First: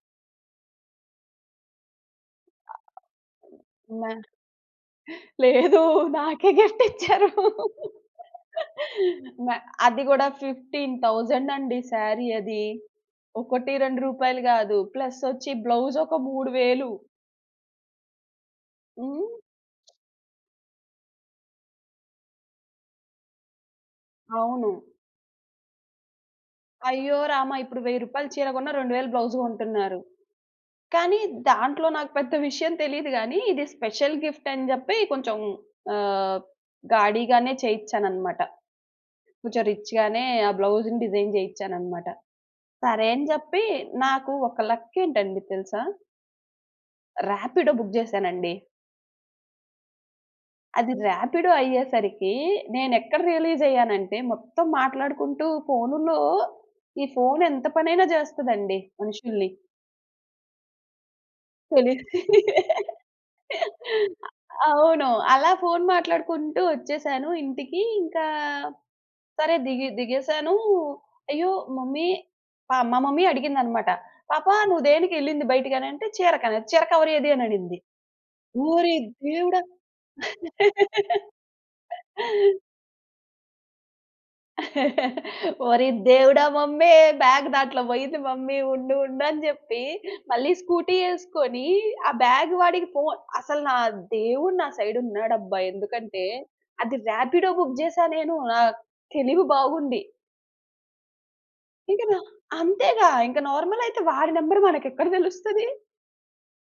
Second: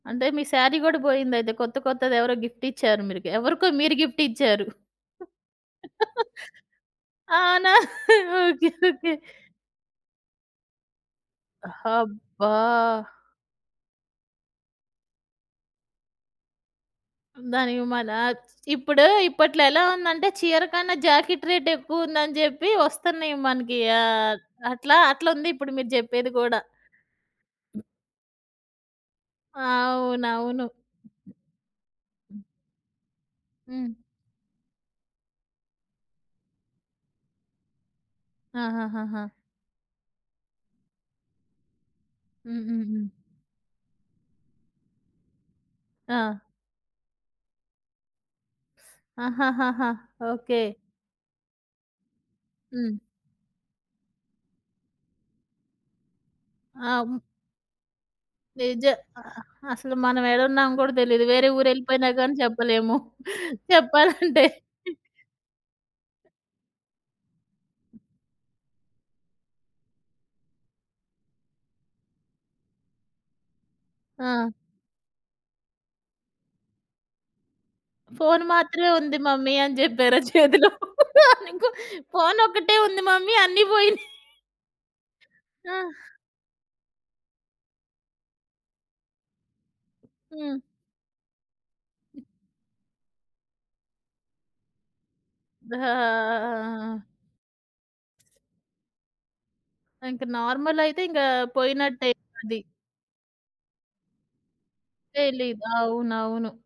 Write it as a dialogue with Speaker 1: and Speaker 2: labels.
Speaker 1: అంటే, మీ సారీ గూడా బోయిందయితే కొత్త, కొత్తది ఎవరో గిఫ్ట్ ఇచ్చారు మీకు. ఎవరికో మీరు
Speaker 2: నా
Speaker 1: గిఫ్ట్ ఇచ్చారు.
Speaker 2: లేదు. నాకే గిఫ్టిచ్చారు.
Speaker 1: అవునా? ఓకే. ఓకే.
Speaker 2: నా అది గూడా 15,000 అండి సారీ
Speaker 1: హబ్బా!
Speaker 2: అది. 1, 2 రూపాయలు గాదు. ప్లస్ ఒచ్చి బ్లౌజ్ ఒక 3000.
Speaker 1: దానికి మన ఇప్పుడు,
Speaker 2: హ్మ్.
Speaker 1: ఇప్పట్లో ఎలా ఉందంటే, చీర కన్నా జాకెట్ రేటెక్కువుందని జెప్పి వొస్తున్నాయి మనకి. ఆహ్,
Speaker 2: అవును.
Speaker 1: అట్లా అట్లుందిప్పుడు మీరు జెప్పేది గూడా.
Speaker 2: అయ్యో! రామ! ఇప్పుడు 1000 రూపాయలు చీర గొన్న, 2000 బ్లౌజ్ గొంటున్నారు.
Speaker 1: అవునవును.
Speaker 2: కానీ దాంట్లో నాకు పెద్ద విషయం తెలీదు గానీ, ఇది
Speaker 1: హ్మ్.
Speaker 2: స్పెషల్ గిఫ్ట్ అని జెప్పి కొంచెం ఆహ్, గాడి గానే చేయిచ్చానన్నమాట.
Speaker 1: ఆహాహాహా!
Speaker 2: కొంచెం రిచ్ గానే ఆ బ్లౌజ్‌ని డిజైన్ జేయిచ్చానన్నమాట. సరే
Speaker 1: హుహుహు.
Speaker 2: అని జెప్పి నాకు ఒక లక్ ఏంటండి తెలుసా?
Speaker 1: ఆ!
Speaker 2: రాపిడో బుక్ జేశానండి.
Speaker 1: ఆహాహాహా! ఓకే.
Speaker 2: అది రాపిడో అయ్యేసరికి,
Speaker 1: హ్మ్.
Speaker 2: నేను ఎక్కడ రియలైజ్ అయ్యానంటే, మొత్తం మాట్లాడుకుంటూ ఫోనులో.
Speaker 1: ఆ!
Speaker 2: ఈ
Speaker 1: హ్మ్.
Speaker 2: ఫోను ఎంత పనైనా జేస్తాదండి
Speaker 1: నిజం. అ
Speaker 2: మనుషుల్ని.
Speaker 1: అసలు మనం ఎడున్నామో గూడా తెలీదు. వేరే ఊరు
Speaker 2: తెలీదు.
Speaker 1: ఎళ్ళిపోయినా గాని, జెప్పలేము చెప్పాలంటే.
Speaker 2: అవును. అలా ఫోను మాట్లాడుకుంటూ ఒచ్చేసాను ఇంటికి. ఇంకా సరే దిగి దిగేసాను. అయ్యో! మమ్మీ. ఆహ్, మా మమ్మీ అడిగిందన్నమాట, "పాప
Speaker 1: ఆ!
Speaker 2: నువ్వు దేనికి ఎళ్ళింది బయటకి?" అనంటే చీరకన్నా, "చీర కవరేది" అనింది.
Speaker 1: ఫోను మాత్రమే
Speaker 2: ఓరి
Speaker 1: ఉంది మమ్మీ
Speaker 2: దేవుడా!
Speaker 1: అని జెప్పారా చేతిలో? అని, ఇంకో ఫోను ఒక్కటే ఉంది మమ్మీ అన్ని బోయినాయి.
Speaker 2: ఓరి
Speaker 1: ఆ!
Speaker 2: దేవుడా! మమ్మీ బ్యాగ్ దాంట్లో బోయింది మమ్మీ ఉండు, ఉండు అని జెప్పి మళ్ళీ
Speaker 1: హ్మ్.
Speaker 2: స్కూటీ ఏసుకొని ఆ బ్యాగ్ వాడికి ఫోను, అసలు నా దేవుడు నా సైడ్ ఉన్నాడబ్బా! ఎందుకంటే అది
Speaker 1: దా
Speaker 2: రాపిడో బుక్ జేశానేను. ఆహ్, తెలివి బాగుంది.
Speaker 1: ఇంకా నార్మలయితే, ఇంగా
Speaker 2: ఇక
Speaker 1: పోయినట్టే
Speaker 2: నా
Speaker 1: ఇంక అది.
Speaker 2: అంతేగా ఇంకా నార్మలయితే వాడి నంబర్ మనకెక్కడ
Speaker 1: తెలీదు.
Speaker 2: దెలుస్తది.
Speaker 1: అవునవును.